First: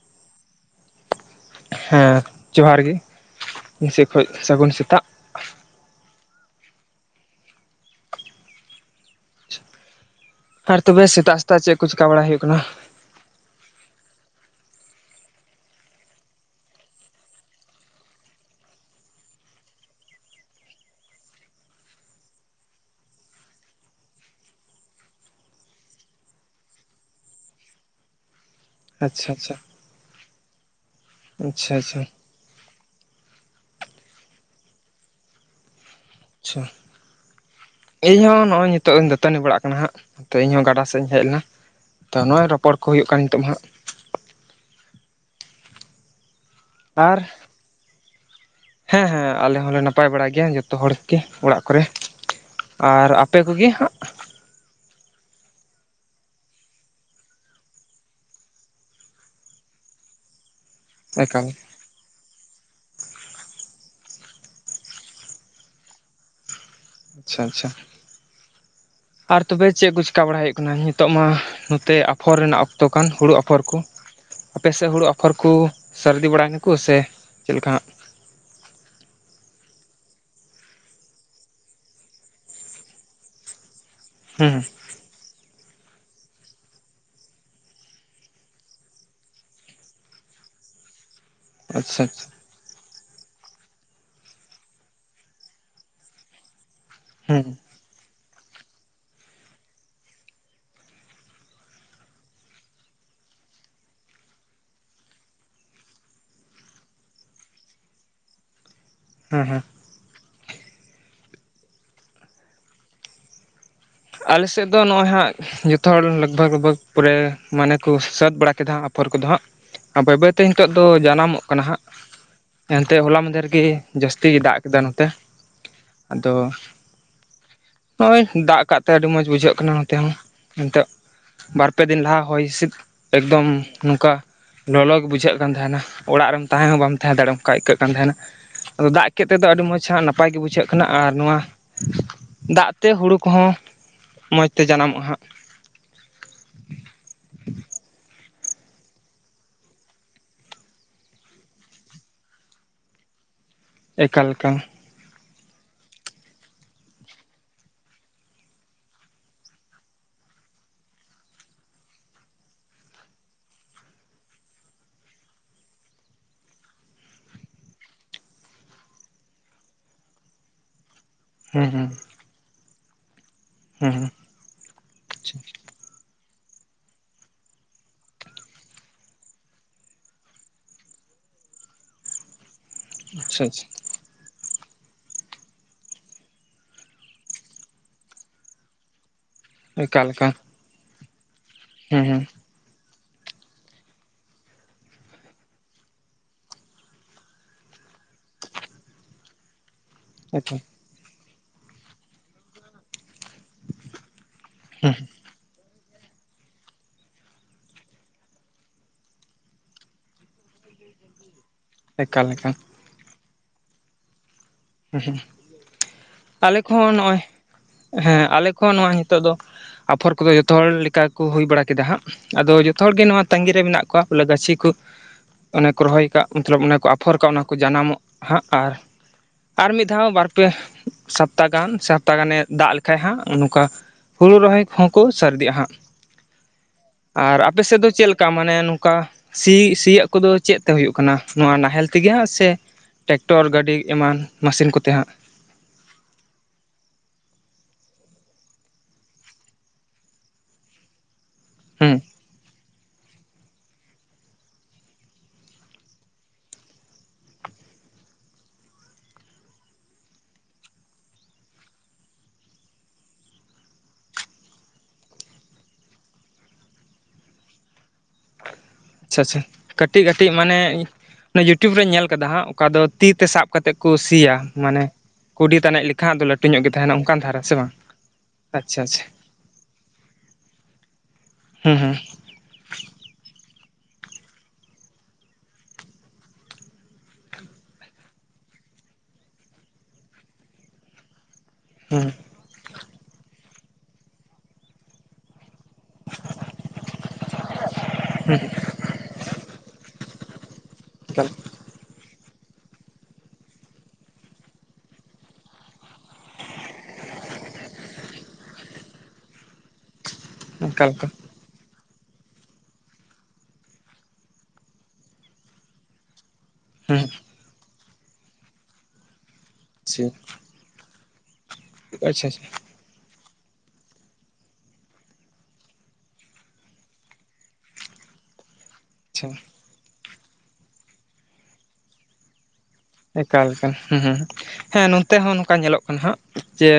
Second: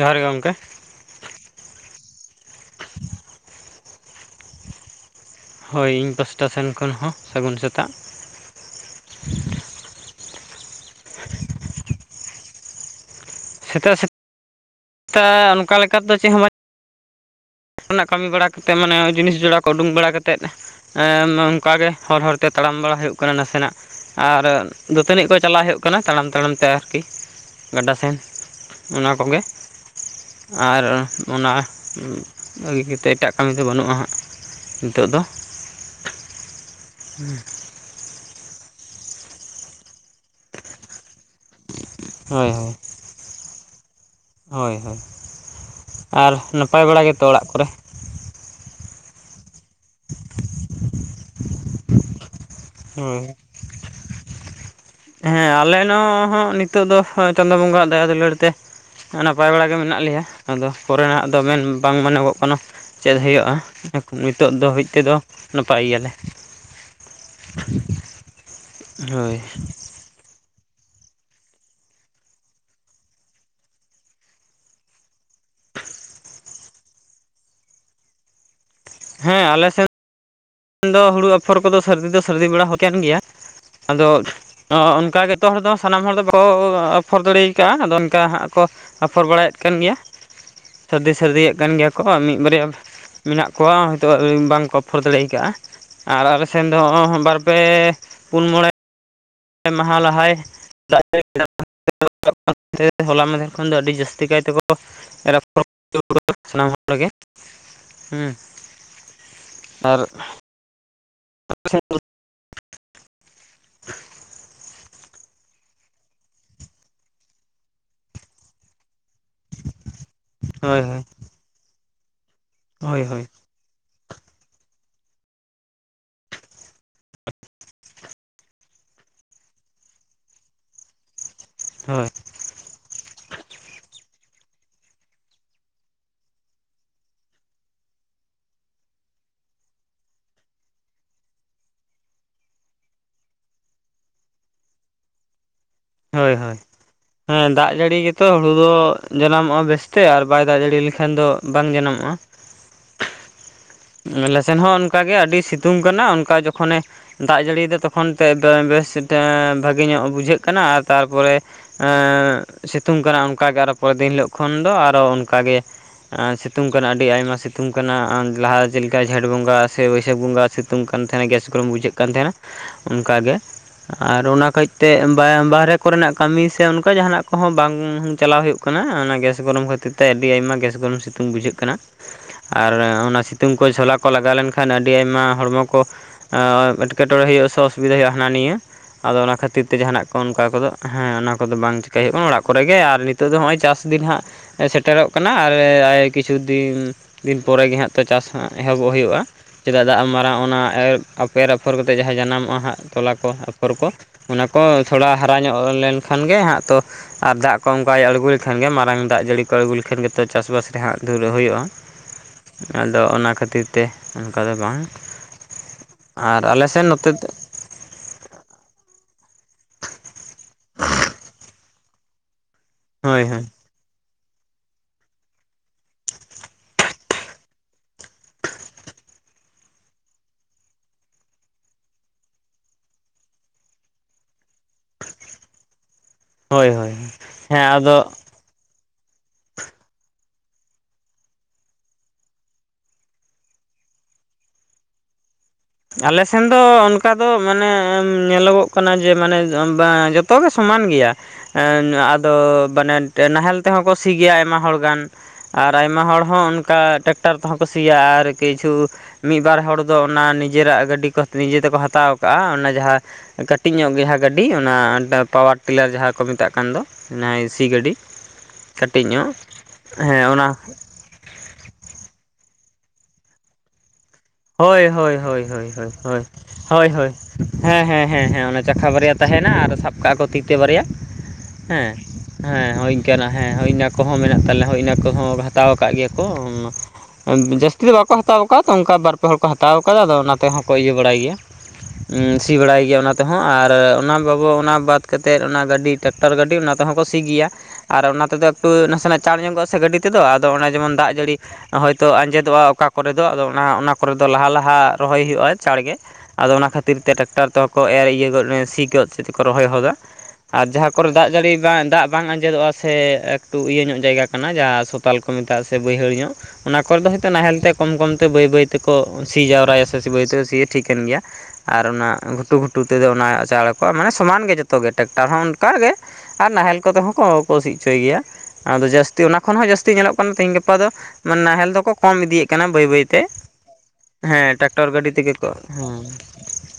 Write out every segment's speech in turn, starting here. ᱡᱚᱦᱟᱨ ᱜᱮ ᱜᱚᱢᱠᱮ ᱦᱮᱸ ᱡᱚᱦᱟᱨ ᱜᱮ ᱤᱧ ᱥᱮᱫ ᱠᱷᱚᱱ ᱥᱟᱹᱜᱩᱱ ᱥᱮᱛᱟᱜ ᱦᱳᱭ ᱤᱧ ᱯᱟᱥᱴᱟ ᱥᱮᱱ ᱠᱷᱚᱱ ᱦᱚᱸ ᱥᱟᱹᱜᱩᱱ ᱥᱮᱛᱟᱜᱼᱼ ᱟᱨ ᱛᱚᱵᱮ ᱥᱮᱛᱟᱜ ᱥᱮᱛᱟᱜ ᱪᱮᱫ ᱠᱚ ᱪᱤᱠᱟ ᱵᱟᱲᱟ ᱦᱩᱭᱩᱜ ᱠᱟᱱᱟ᱾ ᱥᱮᱛᱟᱜ ᱥᱮᱛᱟᱜ ᱚᱱᱠᱟ ᱞᱮᱠᱟ ᱫᱚ ᱪᱮᱫ ᱦᱚᱸ ᱨᱮᱱᱟᱜ ᱠᱟᱹᱢᱤ ᱵᱟᱲᱟ ᱠᱟᱛᱮᱫ ᱢᱟᱱᱮ ᱡᱤᱱᱤᱥ ᱡᱚᱲᱟ ᱠᱚ ᱩᱰᱩᱠ ᱵᱟᱲᱟ ᱠᱟᱛᱮᱫ ᱚᱱᱠᱟᱟᱜ ᱜᱮ ᱦᱚᱨ ᱦᱚᱨᱛᱮ ᱛᱟᱲᱟᱢ ᱵᱟᱲᱟ ᱦᱩᱭᱩᱜ ᱠᱟᱱᱟ ᱱᱟᱥᱮᱱᱟᱜᱼᱼ ᱟᱨ ᱫᱟᱛᱟᱹᱱᱤᱡ ᱠᱚ ᱪᱟᱞᱟᱜ ᱦᱩᱭᱩᱜ ᱠᱟᱱᱟ ᱛᱟᱲᱟᱢ ᱛᱟᱲᱟᱢ ᱛᱮ ᱟᱨᱠᱤ ᱜᱟᱰᱟ ᱥᱮᱱᱼᱼ ᱚᱱᱟ ᱟᱪᱪᱷᱟ ᱠᱚᱜᱮ ᱟᱪᱪᱷᱟ ᱟᱨ ᱚᱱᱟ᱾ ᱟᱪᱪᱷᱟ ᱟᱪᱪᱷᱟ ᱵᱟᱹᱜᱤ ᱠᱟᱛᱮᱫ ᱮᱴᱟᱜ ᱠᱟᱹᱢᱤ ᱫᱚ ᱵᱟᱹᱱᱩᱜᱼᱟ ᱦᱟᱸᱜ ᱱᱤᱛᱚᱜ ᱫᱚ ᱪᱷᱟ ᱤᱧᱦ ᱱᱚᱜ ᱚᱭ ᱱᱤᱛᱚᱜ ᱤᱧ ᱫᱟᱹᱛᱟᱹᱱᱤ ᱵᱟᱲᱟᱜ ᱠᱟᱱᱟ ᱦᱟᱸᱜ ᱛᱚ ᱤᱧᱦᱚᱸ ᱜᱟᱰᱟ ᱥᱮᱫ ᱤᱧ ᱦᱮᱡ ᱞᱮᱱᱟ᱾ ᱛᱚ ᱱᱚᱜᱼᱚᱭ ᱦᱳᱭ ᱦᱳᱭ ᱨᱚᱯᱚᱲ ᱠᱚ ᱦᱩᱭᱩᱜ ᱠᱟᱱ ᱱᱤᱛᱳᱜ ᱦᱟᱸᱜ ᱦᱳᱭ ᱦᱳᱭ ᱟᱨ ᱱᱟᱯᱟᱭ ᱵᱟᱲᱟ ᱟᱨ ᱜᱮᱛᱚ ᱚᱲᱟᱜ ᱠᱚᱨᱮᱼᱼ ᱦᱮᱸ ᱦᱮᱸ ᱟᱞᱮ ᱦᱚᱸᱞᱮ ᱱᱟᱯᱟᱭ ᱵᱟᱲᱟ ᱜᱮᱭᱟ ᱡᱚᱛᱚ ᱦᱚᱲ ᱜᱮ ᱚᱲᱟᱜ ᱠᱚᱨᱮᱼᱼ ᱟᱨ ᱦᱳᱭ ᱟᱯᱮ ᱠᱚᱜᱮ ᱦᱟᱸᱜ ᱦᱮᱸ ᱟᱞᱮ ᱱᱚ ᱱᱤᱛᱚᱜ ᱫᱚ ᱪᱟᱸᱫᱳ ᱵᱚᱸᱜᱟᱣᱜ ᱫᱟᱭᱟ ᱫᱩᱞᱟᱹᱲ ᱛᱮ ᱱᱟᱯᱟᱭ ᱵᱟᱲᱟ ᱜᱮ ᱢᱮᱱᱟᱜ ᱞᱮᱭᱟ ᱟᱫᱚ ᱯᱚᱨᱮᱱᱟᱜ ᱫᱚ ᱮᱠᱟᱞ ᱢᱮᱱ ᱵᱟᱝ ᱢᱮᱱᱟᱱᱚᱜᱚᱜ ᱠᱟᱱᱟ ᱪᱮᱫ ᱦᱩᱭᱩᱜᱼᱟ ᱱᱤᱛᱚᱜ ᱫᱚ ᱦᱟᱹᱤᱡ ᱛᱮᱫᱚ ᱱᱟᱯᱟᱭ ᱜᱮᱭᱟᱞᱮ᱾ ᱟᱪᱪᱷᱟ ᱟᱪᱪᱷᱟ ᱦᱳᱭ ᱟᱨ ᱛᱚᱵᱮ ᱪᱮᱫ ᱠᱚ ᱪᱮᱠᱟ ᱵᱟᱲᱟᱟᱭ ᱦᱩᱭᱩᱜ ᱠᱟᱱᱟ᱾ ᱱᱤᱛᱚᱜ ᱢᱟ ᱱᱚᱛᱮ ᱟᱯᱷᱚᱨ ᱨᱮᱱᱟᱜ ᱚᱠᱛᱚ ᱠᱟᱱ ᱦᱩᱲᱩ ᱟᱯᱷᱚᱨ ᱠᱚ᱾ ᱟᱯᱮᱥᱮᱫ ᱦᱩᱲᱩ ᱟᱯᱷᱚᱨᱠᱩ ᱥᱟᱹᱨᱫᱤ ᱵᱟᱲᱟᱭᱱᱟᱠᱚ ᱥᱮ ᱪᱮᱫᱮᱠᱟ᱾ ᱦᱮᱸ ᱟᱞᱮ ᱥᱮᱱ ᱫᱚ ᱦᱩᱲᱩ ᱟᱯᱷᱚᱨ ᱠᱚᱫᱚ ᱥᱟᱹᱨᱫᱤ ᱫᱚ ᱥᱟᱹᱨᱫᱤ ᱵᱮᱲᱟ ᱦᱚᱸᱠᱮᱱ ᱜᱮᱭᱟ ᱟᱫᱚ ᱦᱮᱸ ᱦᱮᱸ ᱚᱸ ᱚᱱᱠᱟ ᱡᱚᱛᱚ ᱦᱚᱲ ᱫᱚ ᱥᱟᱱᱟᱢ ᱦᱚᱲ ᱫᱚ ᱵᱟᱠᱚ ᱟᱯᱷᱚᱨ ᱫᱟᱲᱮ ᱟᱠᱟᱫᱼᱟ ᱟᱫᱚ ᱚᱱᱠᱟ ᱦᱟᱸᱜ ᱠᱚᱼᱼ ᱟᱯᱷᱚᱨ ᱵᱟᱲᱟᱭᱮᱫ ᱠᱟᱱ ᱜᱮᱭᱟ ᱥᱟᱹᱨᱫᱤ ᱥᱟᱹᱨᱫᱤᱭᱟᱜᱼᱼ ᱠᱟᱱ ᱟᱪᱪᱷᱟ ᱜᱮᱭᱟᱠᱚ ᱟᱪᱪᱷᱟ ᱢᱤᱫ ᱵᱟᱨᱭᱟ ᱢᱮᱱᱟᱜ ᱠᱚᱣᱟ ᱦᱭᱛᱳ ᱵᱟᱝᱠᱚ ᱚᱯᱷᱚᱨ ᱫᱟᱲᱮᱭᱟ᱾ ᱠᱟ ᱟ ᱟᱨ ᱟᱞᱮ ᱥᱮᱱ ᱫᱚ ᱦᱮᱸ ᱵᱟᱨᱯᱮ ᱯᱩᱱ ᱢᱚᱬᱮ ᱢᱟᱦᱟ ᱞᱟᱦᱟᱭ [inaudible] [inaudible] ᱦᱚᱞᱟ ᱢᱟᱦᱫᱮᱨ ᱠᱷᱚᱱ ᱫᱚ ᱟᱹᱰᱤ ᱡᱟᱹᱥᱛᱤ ᱠᱟᱭ ᱛᱮᱠᱚ [inaudible] ᱥᱟᱱᱟᱢ ᱦᱚᱲᱜᱮ ᱦᱮᱸ ᱦᱮᱸ ᱦᱮᱸ ᱟᱨ [unintelligible] [unintelligible] ᱟᱞᱮ ᱥᱮᱫ ᱫᱚ ᱱᱚᱜᱼᱚᱭ ᱦᱟᱸᱜ᱾ ᱡᱚᱛᱚ ᱦᱚᱲ ᱞᱟᱜᱽᱵᱷᱟᱜᱽ ᱞᱟᱜᱽᱵᱷᱟᱜᱽ ᱯᱚᱨᱮ ᱢᱟᱱᱮ ᱠᱚ ᱥᱟᱹᱛ ᱵᱟᱲᱟ ᱠᱮᱫᱟ ᱟᱯᱷᱚᱨ ᱠᱚᱫᱚ ᱦᱟᱸᱜ᱾ ᱟᱨ ᱵᱟᱹᱭ ᱵᱟᱹᱭᱛᱮ ᱱᱤᱛᱚᱜ ᱦᱳᱭ ᱫᱚ ᱡᱟᱱᱟᱢᱚᱜ ᱠᱟᱱᱟ ᱦᱟᱸᱜ ᱦᱳᱭ ᱮᱱᱛᱜ ᱦᱚᱞᱟ ᱦᱳᱭ ᱢᱟᱦᱫᱷᱮᱨ ᱜᱮ᱾ ᱡᱟᱹᱥᱛᱤ ᱫᱟᱜ ᱠᱮᱫᱟ ᱱᱚᱛᱮ ᱟᱫᱚ ᱱᱚᱜ-ᱚᱭ ᱫᱟᱜ ᱠᱟᱜ᱾ ᱛᱮ ᱟᱹᱰᱤ ᱢᱚᱸᱡᱽ ᱵᱩᱡᱷᱟᱹᱜ ᱠᱟᱱᱟ ᱱᱚᱛᱮ ᱦᱚᱸ ᱱᱤᱛᱚᱜ ᱵᱟᱨ ᱯᱮ ᱫᱤᱱ ᱦᱳᱭ ᱞᱟᱦᱟ᱾ [unintelligible] ᱦᱚᱭ ᱦᱤᱥᱤᱫ ᱮᱠᱫᱚᱢ ᱱᱚᱝᱠᱟ᱾ ᱞᱚᱞᱚ ᱜᱮ ᱵᱩᱡᱷᱟᱹᱜ ᱠᱟᱱ ᱛᱟᱦᱮᱱᱟ ᱚᱲᱟᱜ ᱨᱮᱢ ᱛᱟᱦᱮᱸ ᱦᱚᱸ ᱵᱟᱢ ᱛᱟᱦᱮᱸ ᱫᱟᱲᱮᱭᱟᱜᱼᱟ ᱚᱱᱠᱟ ᱟᱹᱭᱠᱟᱹᱜ ᱠᱟᱱ ᱛᱟᱦᱮᱱᱟ᱾ ᱟᱫᱚ ᱫᱟᱜ ᱠᱮᱫ ᱛᱮᱫᱚ ᱟᱹᱰᱤ ᱢᱚᱸᱡ ᱱᱟᱯᱟᱭ ᱜᱮ ᱵᱩᱡᱷᱟᱹᱜ ᱠᱟᱱᱟ ᱟᱨ ᱱᱚᱣᱟ᱾ ᱫᱟᱜ ᱛᱮ ᱦᱩᱲᱩ ᱠᱚᱦᱚᱸᱼᱼ ᱢᱚᱸᱡᱽ ᱛᱮ ᱡᱟᱱᱟᱢᱚᱜᱼᱟ ᱦᱟᱸᱜ᱾ ᱦᱳᱭ ᱦᱳᱭ ᱦᱮᱸ ᱫᱟᱜ ᱡᱟᱹᱲᱤ ᱜᱮᱛᱚ ᱦᱩᱲᱩ ᱫᱚ ᱡᱟᱱᱟᱢᱚᱜᱼᱟ ᱵᱮᱥᱛᱮ ᱟᱨ ᱵᱟᱭ ᱫᱟᱜ ᱡᱟᱹᱲᱤ ᱞᱮᱠᱷᱟᱱ ᱫᱚ ᱵᱟᱝ ᱡᱟᱱᱟᱢᱚᱜᱼᱟ᱾ ᱮᱠᱟᱞ ᱞᱮ ᱮᱠᱟᱞ ᱥᱮᱱ ᱦᱚᱸ ᱚᱱᱠᱟᱜᱮ ᱟᱹᱰᱤ ᱥᱤᱛᱩᱝ ᱠᱟᱱᱟ ᱚᱱᱠᱟ ᱡᱚᱠᱷᱚᱱ ᱮ᱾ ᱫᱟᱜ ᱡᱟᱹᱲᱤ ᱛᱚᱠᱷᱚᱱ ᱛᱮ ᱵᱮᱥ ᱵᱷᱟᱹᱜᱮ ᱧᱚᱜ ᱵᱩᱡᱷᱟᱹᱜ ᱠᱟᱱᱟ ᱛᱟᱨᱯᱚᱨᱮᱼᱼ ᱮᱸ ᱥᱤᱛᱩᱝ ᱠᱟᱱᱟ ᱚᱱᱠᱟᱜᱮ ᱯᱚᱨᱮ ᱫᱤᱱ ᱦᱤᱞᱳᱜ ᱠᱷᱚᱱ ᱫᱚ ᱟᱨ ᱚᱱᱠᱟᱜᱮ᱾ ᱮᱸᱻ ᱥᱤᱛᱩᱝ ᱠᱟᱱᱟ ᱟᱹᱰᱤ ᱟᱭᱢᱟ ᱥᱤᱛᱩᱝ ᱠᱟᱱᱟ ᱞᱟᱦᱟᱼᱼ ᱡᱮᱞᱮᱠᱟ ᱡᱷᱟᱮᱸᱴ ᱵᱚᱸᱜᱟ ᱥᱮ ᱵᱟᱹᱭᱥᱟᱹᱠᱷ ᱵᱚᱸᱜᱟ ᱥᱤᱛᱩᱝ ᱠᱟᱱ ᱛᱟᱦᱮᱱᱟ ᱜᱮᱥ ᱦᱮᱸ ᱜᱚᱨᱚᱢ ᱦᱮᱸ ᱵᱩᱡᱷᱟᱹᱜ ᱠᱟᱱ ᱛᱟᱦᱮᱱᱟ ᱚᱱᱠᱟ ᱜᱮ᱾ ᱦᱩᱸ ᱦᱩᱸ ᱟᱨ ᱚᱱᱟ ᱠᱟᱹᱡ᱾ ᱮᱸᱻ ᱵᱟᱨᱦᱮ ᱠᱚᱨᱮᱱᱟᱜ ᱠᱟᱹᱢᱤ ᱥᱮ ᱚᱱᱠᱟ ᱡᱟᱦᱟᱱᱟᱜ ᱠᱚᱦᱚᱸ ᱵᱟᱝ ᱪᱟᱞᱟᱣ ᱦᱩᱭᱩᱜ ᱠᱟᱱᱟ ᱚᱱᱟ ᱜᱮᱥ ᱜᱚᱨᱚᱢ ᱠᱷᱟᱹᱛᱤᱨᱼᱼ ᱛᱮ ᱟᱹᱰᱤ ᱟᱭᱢᱟ ᱜᱮᱥ ᱜᱚᱨᱚᱢ ᱥᱤᱛᱩᱝ ᱵᱩᱡᱷᱟᱹᱜ ᱠᱟᱱᱟ᱾ [inaudible] ᱟᱨ ᱚᱱᱟ ᱟᱪᱪᱷᱟ ᱥᱤᱛᱩᱝ ᱠᱚ ᱟᱪᱪᱷᱟ ᱡᱷᱚᱞᱟ ᱠᱚ ᱞᱟᱜᱟᱣ ᱞᱮᱱᱠᱷᱟᱱ ᱟᱹᱰᱤ ᱟᱭᱢᱟ ᱦᱚᱲᱢᱚ ᱠᱚ᱾ ᱮᱴᱠᱮᱴᱚᱬᱮ ᱦᱩᱭᱩᱜᱼᱟ ᱥᱮ ᱚᱥᱩᱵᱤᱫᱟ ᱦᱩᱭᱩᱜᱼᱟ ᱦᱟᱱᱟ ᱱᱤᱭᱟᱹ ᱟᱫᱚ ᱚᱱᱟ ᱠᱷᱟᱹᱛᱤᱨᱼᱼ ᱠᱷᱟᱹᱛᱤᱨ ᱛᱮ ᱮᱠᱟᱞ ᱡᱟᱦᱟᱱᱟᱜ ᱠᱚ ᱮᱠᱟᱞ ᱚᱱᱠᱟ ᱠᱚᱫᱚ ᱦᱮᱸ ᱚᱱᱟ ᱠᱚᱫᱚ ᱵᱟᱝ ᱪᱤᱠᱟᱹᱭ ᱦᱩᱸ ᱦᱩᱭᱩᱜ ᱦᱩᱸ ᱠᱟᱱᱟ ᱚᱲᱟᱜ ᱠᱚᱨᱮᱜᱮ ᱟᱨ ᱱᱤᱛᱚᱜ ᱫᱚ ᱱᱚᱜᱼᱚᱭ ᱪᱟᱥ ᱫᱤᱱ ᱦᱟᱸᱜᱼᱼ ᱥᱮᱴᱮᱨᱚᱜ ᱠᱟᱱᱟ ᱟᱨ ᱮᱸᱻ ᱠᱤᱪᱷᱩ ᱫᱤᱱ, ᱫᱤᱱ ᱯᱚᱨᱮ ᱜᱮ ᱦᱟᱸᱜ ᱛᱚ ᱪᱟᱥᱼᱼ ᱮᱦᱚᱵᱚᱜ ᱦᱩᱭᱩᱜᱼᱟ ᱪᱮᱫᱟᱜ ᱫᱟᱜ ᱮᱢ ᱢᱟᱨᱟᱣ ᱮᱠᱟᱞ ᱚᱱᱟ ᱮᱯᱼᱼ ᱟᱯᱮᱨ ᱟᱯᱷᱚᱨ ᱠᱟᱛᱮ ᱡᱟᱦᱟᱸ ᱡᱟᱱᱟᱢᱚᱜᱼᱟ ᱦᱟᱸᱜ ᱛᱚᱞᱟ ᱠᱚ ᱟᱯᱷᱚᱨ ᱠᱚ ᱚᱱᱟ ᱠᱚ ᱛᱷᱚᱲᱟᱼᱼ [unintelligible] ᱭᱚᱸᱜ ᱞᱮᱱ ᱠᱷᱟᱱ ᱜᱮ ᱦᱟᱸᱜ ᱛᱚ᱾ ᱟᱨ ᱫᱟᱜ ᱠᱚ ᱚᱱᱠᱟᱭ ᱟᱬᱜᱚ ᱞᱮᱠᱷᱟᱱ ᱜᱮ ᱢᱟᱨᱟᱝ ᱫᱟᱜ ᱡᱟᱹᱲᱤ ᱠᱚ ᱟᱹᱬᱜᱩ ᱞᱮᱠᱷᱟᱱ ᱜᱮᱛᱚ ᱪᱟᱥᱵᱟᱥ ᱨᱮ ᱦᱟᱸᱜ ᱫᱷᱩᱨᱟᱹᱜ ᱦᱩᱭᱩᱜᱼᱟ᱾ ᱮᱠᱟᱞ ᱮᱠᱟᱞ ᱟᱫᱚ ᱚᱱᱟ ᱠᱷᱟᱹᱛᱤᱨ ᱛᱮ ᱚᱱᱠᱟ ᱫᱚ ᱵᱟᱝ ᱟᱨ ᱟᱞᱮ ᱥᱮᱫ ᱠᱚᱦᱚᱸ ᱱᱚᱛᱮᱼᱼ ᱱᱚᱜᱼᱚᱭ ᱦᱮᱸ ᱟᱞᱮ ᱠᱚᱸ ᱱᱚᱣᱟ ᱱᱤᱛᱚᱜ ᱫᱚ ᱟᱯᱷᱚᱨ ᱠᱚᱫᱚ ᱡᱚᱛᱚ ᱦᱚᱲ ᱞᱮᱠᱟ ᱠᱚ ᱦᱩᱭ ᱵᱟᱲᱟ ᱠᱮᱫᱟ ᱦᱟᱸᱜ᱾ ᱟᱫᱚ ᱡᱚᱛᱚ ᱦᱚᱲ ᱜᱮ ᱱᱚᱣᱟ ᱦᱳᱭ ᱦᱳᱭ ᱛᱟᱹᱜᱤ ᱨᱮ ᱢᱮᱱᱟᱜᱼᱼ [unintelligible] ᱵᱚᱞᱮ ᱜᱟᱹᱪᱷᱤ ᱠᱚ ᱚᱱᱮ ᱠᱚ ᱨᱚᱦᱚᱭ ᱟᱠᱟᱟᱜ ᱢᱚᱛᱞᱚᱵ ᱚᱱᱮ ᱠᱚ ᱟᱯᱷᱚᱨ ᱠᱟᱜ ᱚᱱᱟ ᱠᱚ ᱡᱟᱱᱟᱢᱚᱜ ᱦᱟᱸᱜ ᱟᱨ᱾ ᱟᱨ ᱢᱤᱫ ᱫᱷᱟᱣ ᱵᱟᱨ ᱯᱮ ᱥᱚᱯᱛᱟ ᱜᱟᱱ ᱥᱮ ᱥᱚᱯᱛᱟ ᱜᱟᱱᱮ ᱫᱟᱜ ᱞᱮᱠᱷᱟᱱ ᱦᱟᱸᱜ ᱱᱚᱝᱠᱟ᱾ ᱦᱩᱲᱩ ᱨᱚᱦᱚᱭ ᱠᱚ ᱦᱚᱸ ᱠᱚ ᱥᱟᱨᱫᱤᱜᱼᱟ ᱦᱟᱸᱜ ᱦᱳᱭ ᱦᱳᱭ ᱟᱨ ᱦᱮᱸ ᱟᱯᱮ ᱥᱮᱫ ᱫᱚ ᱪᱮᱫ ᱟᱫᱚ ᱞᱮᱠᱟ? ᱢᱟᱱᱮ ᱱᱚᱝᱠᱟ ᱥᱤ ᱥᱤᱭᱳᱜ ᱠᱚᱫᱚ ᱪᱮᱫ ᱛᱮ ᱠᱟᱱᱟ ᱱᱚᱣᱟ ᱱᱟᱦᱮᱞ ᱛᱮᱜᱮ ᱦᱟᱸᱜ ᱥᱮᱼᱼ ᱴᱮᱠᱴᱚᱨ ᱜᱟᱹᱰᱤ ᱮᱢᱟᱱ ᱢᱟᱹᱥᱤᱱ ᱠᱚᱛᱮ ᱦᱟᱸᱜ? ᱟᱞᱮ ᱥᱮᱱ ᱫᱚ ᱚᱱᱠᱟ ᱫᱚ ᱢᱟᱱᱮ ᱧᱮᱞᱚᱜᱚᱜ ᱠᱟᱱᱟ ᱡᱮ ᱢᱟᱱᱮ ᱵᱟᱝ ᱡᱚᱛᱚᱜᱮ ᱥᱚᱢᱟᱱ ᱜᱮᱭᱟ᱾ ᱮᱸᱻ ᱦᱩᱸ ᱟᱫᱚ [unintelligible] ᱱᱟᱦᱮᱞ ᱛᱮᱦᱚᱸ ᱠᱚ ᱥᱤ ᱜᱮᱭᱟ ᱟᱭᱢᱟ ᱦᱚᱲ ᱜᱟᱱ᱾ ᱟᱨ ᱟᱭᱢᱟ ᱦᱚᱲ ᱦᱚᱸ ᱚᱱᱠᱟ ᱴᱮᱠᱴᱟᱨ ᱛᱮᱦᱚᱸ ᱠᱚ ᱥᱤᱭᱟ ᱟᱨ ᱠᱤᱪᱷᱩᱼᱼ ᱢᱤᱫ ᱵᱟᱨ ᱦᱚᱲ ᱫᱚ ᱚᱱᱟ ᱱᱤᱡᱮᱨᱟᱜ ᱜᱟᱹᱰᱤ ᱠᱚ ᱱᱤᱡᱮ ᱛᱮᱠᱚ ᱦᱟᱛᱟᱣ ᱠᱟᱜᱼᱟ ᱚᱱᱟ ᱡᱟᱦᱟᱸᱼᱼ ᱠᱟᱹᱴᱤᱡ ᱧᱚᱜ ᱜᱮ ᱦᱟᱸᱜ ᱜᱟᱹᱰᱤ ᱚᱱᱟ ᱯᱟᱣᱟᱨ ᱴᱤᱞᱟᱨ ᱡᱟᱦᱟᱸ ᱠᱚ ᱢᱮᱛᱟᱜ ᱠᱟᱱ ᱫᱚ᱾ ᱚᱱᱮ ᱮᱥᱤ ᱜᱟᱹᱰᱤ᱾ ᱠᱟᱹᱴᱤᱡ ᱟᱪᱪᱷᱟ ᱧᱚᱜ ᱟᱪᱪᱷᱟ ᱠᱟᱹᱴᱤᱡ ᱦᱮᱸ ᱠᱟᱹᱴᱤᱡ ᱚᱱᱟ ᱢᱟᱱᱮᱼᱼ ᱚᱱᱟ ᱭᱩᱴᱩᱵᱽ ᱨᱮᱧ ᱧᱮᱞ ᱠᱟᱫᱟ ᱦᱟᱸᱜ ᱚᱠᱟ ᱫᱚ ᱛᱤ ᱛᱮ ᱥᱟᱵ ᱠᱟᱛᱮᱫ ᱠᱚ ᱥᱤᱭᱟ᱾ ᱢᱟᱱᱮ ᱦᱳᱭ ᱦᱳᱭ ᱦᱳᱭ ᱠᱩᱰᱤ ᱦᱳᱭ ᱛᱟᱱᱤᱡ ᱦᱳᱭ ᱞᱮᱠᱷᱟᱱ ᱟᱫᱚ ᱞᱟᱹᱴᱩ ᱧᱚᱜ ᱜᱮ ᱦᱳᱭ ᱛᱟᱦᱮᱱᱟ ᱦᱳᱭ ᱚᱱᱠᱟᱱ ᱫᱷᱟᱨᱟ ᱥᱮ ᱵᱟᱝ ᱦᱮᱸ ᱦᱮᱸ ᱦᱮᱸ ᱦᱮᱸ ᱦᱮᱸ ᱚᱱᱟ ᱟᱪᱪᱷᱟ ᱪᱟᱠᱷᱟ ᱟᱪᱪᱷᱟ ᱵᱟᱨᱭᱟ ᱛᱟᱦᱮᱱᱟ ᱟᱨ ᱥᱟᱵᱼᱼ ᱠᱟᱜ ᱠᱚ ᱛᱤᱛᱮ ᱵᱟᱨᱭᱟ ᱦᱩᱸ ᱦᱮᱸ᱾ ᱦᱩᱸ ᱦᱮᱸ ᱦᱳᱭ ᱤᱱᱠᱟᱹᱱᱟᱜ ᱦᱮᱸ ᱦᱳᱭ ᱤᱱᱟᱹ ᱠᱚᱦᱚᱸ ᱢᱮᱱᱟᱜ ᱛᱟᱞᱮᱭᱟ ᱦᱳᱭ ᱤᱱᱟᱹ ᱠᱚᱦᱚᱸ ᱦᱟᱛᱟᱣ ᱠᱟᱜ ᱜᱮᱭᱟ ᱠᱚ᱾ ᱡᱟᱹᱥᱛᱤ ᱫᱚ ᱵᱟᱠᱚ ᱦᱟᱛᱟᱣ ᱠᱟᱫ ᱚᱱᱠᱟ ᱵᱟᱨ ᱯᱮ ᱦᱚᱲ ᱠᱚ ᱦᱟᱛᱟᱣ ᱠᱟᱫᱟ ᱟᱫᱚ ᱚᱱᱟ ᱛᱮᱦᱚᱸ ᱠᱚ ᱤᱭᱟᱹ ᱵᱟᱲᱟᱭ ᱜᱮᱭᱟ᱾ ᱦᱩᱸᱻ ᱩᱸ ᱥᱤ ᱵᱟᱲᱟᱭ ᱜᱮᱭᱟ ᱚᱱᱟ ᱛᱮᱦᱚᱸ ᱟᱨ ᱚᱱᱟ ᱵᱟᱵᱚ ᱚᱱᱟ ᱵᱟᱫ ᱠᱟᱛᱮᱫ ᱚᱱᱟ ᱜᱟᱹᱰᱤ ᱴᱮᱠᱴᱚᱨ ᱜᱟᱰᱤ ᱚᱱᱟ ᱛᱮᱦᱚᱸ ᱠᱚ ᱥᱤ ᱜᱮᱭᱟ ᱟᱨ ᱚᱱᱟ ᱦᱩᱸ ᱛᱮᱫᱚ ᱮᱠᱴᱩ ᱱᱟᱥᱮᱱᱟᱜ ᱪᱟᱬ ᱧᱚᱜᱚᱜᱼᱟ ᱥᱮ ᱜᱟᱹᱰᱤ ᱛᱮᱫᱚ ᱟᱫᱚ ᱚᱱᱟ ᱡᱮᱢᱚᱱ ᱫᱟᱜ ᱮᱠᱟᱞ ᱡᱟᱹᱲᱤ ᱦᱚᱭᱛᱚ ᱟᱸᱡᱮᱫᱚᱜᱼᱟ ᱚᱠᱟ ᱠᱚᱨᱮ ᱫᱚ ᱟᱫᱚ ᱚᱱᱟ ᱚᱱᱟ ᱠᱚᱨᱮ ᱫᱚ ᱞᱟᱦᱟ ᱞᱟᱦᱟ ᱨᱚᱦᱚᱭ ᱦᱩᱭᱩᱜᱼᱟ ᱪᱟᱸᱲ ᱜᱮ᱾ ᱟᱫᱚ ᱚᱱᱟ ᱠᱷᱟᱛᱤᱨ ᱛᱮ ᱴᱮᱠᱴᱟᱨ ᱛᱮᱦᱚᱸ ᱠᱚ ᱮᱨ ᱤᱭᱟᱹ ᱜᱚᱫ ᱥᱤ ᱜᱚᱫ ᱥᱮ ᱛᱮᱠᱚ ᱨᱚᱦᱚᱭ ᱦᱚᱫᱟ᱾ ᱟᱨ ᱡᱟᱦᱟᱸ ᱮᱠᱟᱞ ᱠᱚᱨᱮ ᱫᱟᱜ ᱡᱟᱲᱤ ᱵᱟᱝ ᱫᱟᱜ ᱵᱟᱝ ᱟᱸᱡᱮᱫᱚᱜᱼᱟ ᱥᱮ ᱮᱠᱴᱩ ᱤᱭᱟᱹ ᱧᱚᱜ ᱡᱟᱭᱜᱟ ᱠᱟᱱᱟ ᱡᱟᱦᱟᱸ ᱥᱚᱛᱟᱞ ᱠᱚ ᱢᱮᱛᱟᱜᱼᱟ ᱥᱮ ᱵᱟᱹᱭᱦᱟᱹᱲ ᱧᱚᱜ᱾ ᱚᱱᱟ ᱠᱚᱨᱮᱜ ᱦᱩᱸ ᱫᱚ ᱦᱚᱭᱛᱚ ᱱᱟᱦᱮᱞ ᱛᱮ ᱠᱚᱢ ᱠᱚᱢ ᱛᱮ ᱵᱟᱹᱭ ᱵᱟᱹᱭ ᱛᱮᱠᱚ ᱥᱤ ᱡᱟᱣᱨᱟᱭᱟ ᱥᱮ ᱥᱤ ᱟᱪᱪᱷᱟ ᱵᱟᱹᱭ ᱛᱮᱠᱚ ᱥᱤᱭᱟ ᱴᱷᱤᱠᱟᱹᱱ ᱜᱮᱭᱟ, ᱟᱨ ᱚᱱᱟ ᱟᱪᱪᱷᱟ ᱜᱷᱩᱴᱩ ᱜᱷᱩᱴᱩ ᱛᱮᱫᱚ ᱚᱱᱟ ᱟᱪᱟᱬᱟᱠᱚ ᱢᱟᱱᱮ ᱥᱚᱢᱟᱱ ᱜᱮ ᱡᱚᱛᱚ ᱜᱮ ᱴᱮᱠᱴᱟᱨ ᱦᱚᱸ ᱚᱱᱠᱟ ᱜᱮ ᱟᱨ ᱱᱟᱦᱮᱞ ᱠᱚᱛᱮ ᱦᱚᱸᱠᱚ ᱠᱚ ᱥᱤ ᱚᱪᱚᱭ ᱜᱮᱭᱟ, ᱟᱫᱚ ᱡᱟᱹᱥ ᱛᱤ ᱟᱪᱪᱷᱟ ᱚᱱᱟ ᱠᱷᱚᱱ ᱦᱚᱸ ᱡᱟᱹᱥᱛᱤ ᱧᱮᱞᱚᱜ ᱠᱟᱱᱟ ᱛᱮᱦᱤᱧ ᱜᱟᱯᱟ ᱫᱚ ᱢᱟᱱᱮ ᱱᱟᱦᱮᱞ ᱫᱚᱠᱚ ᱠᱚᱢ ᱤᱫᱤᱭᱮᱜ ᱠᱟᱱᱟ ᱵᱟᱹᱭ ᱵᱟᱹᱭ ᱮᱠᱟᱞ ᱮᱠᱟᱞ ᱦᱩᱸ ᱦᱩᱸ, ᱦᱮᱸ ᱱᱚᱱᱛᱮ ᱦᱚᱸ ᱛᱮᱜᱮ ᱠᱚ ᱱᱚᱝᱠᱟ ᱧᱮᱞᱚᱜ ᱠᱟᱱᱟ ᱦᱟᱸᱜ, ᱡᱮ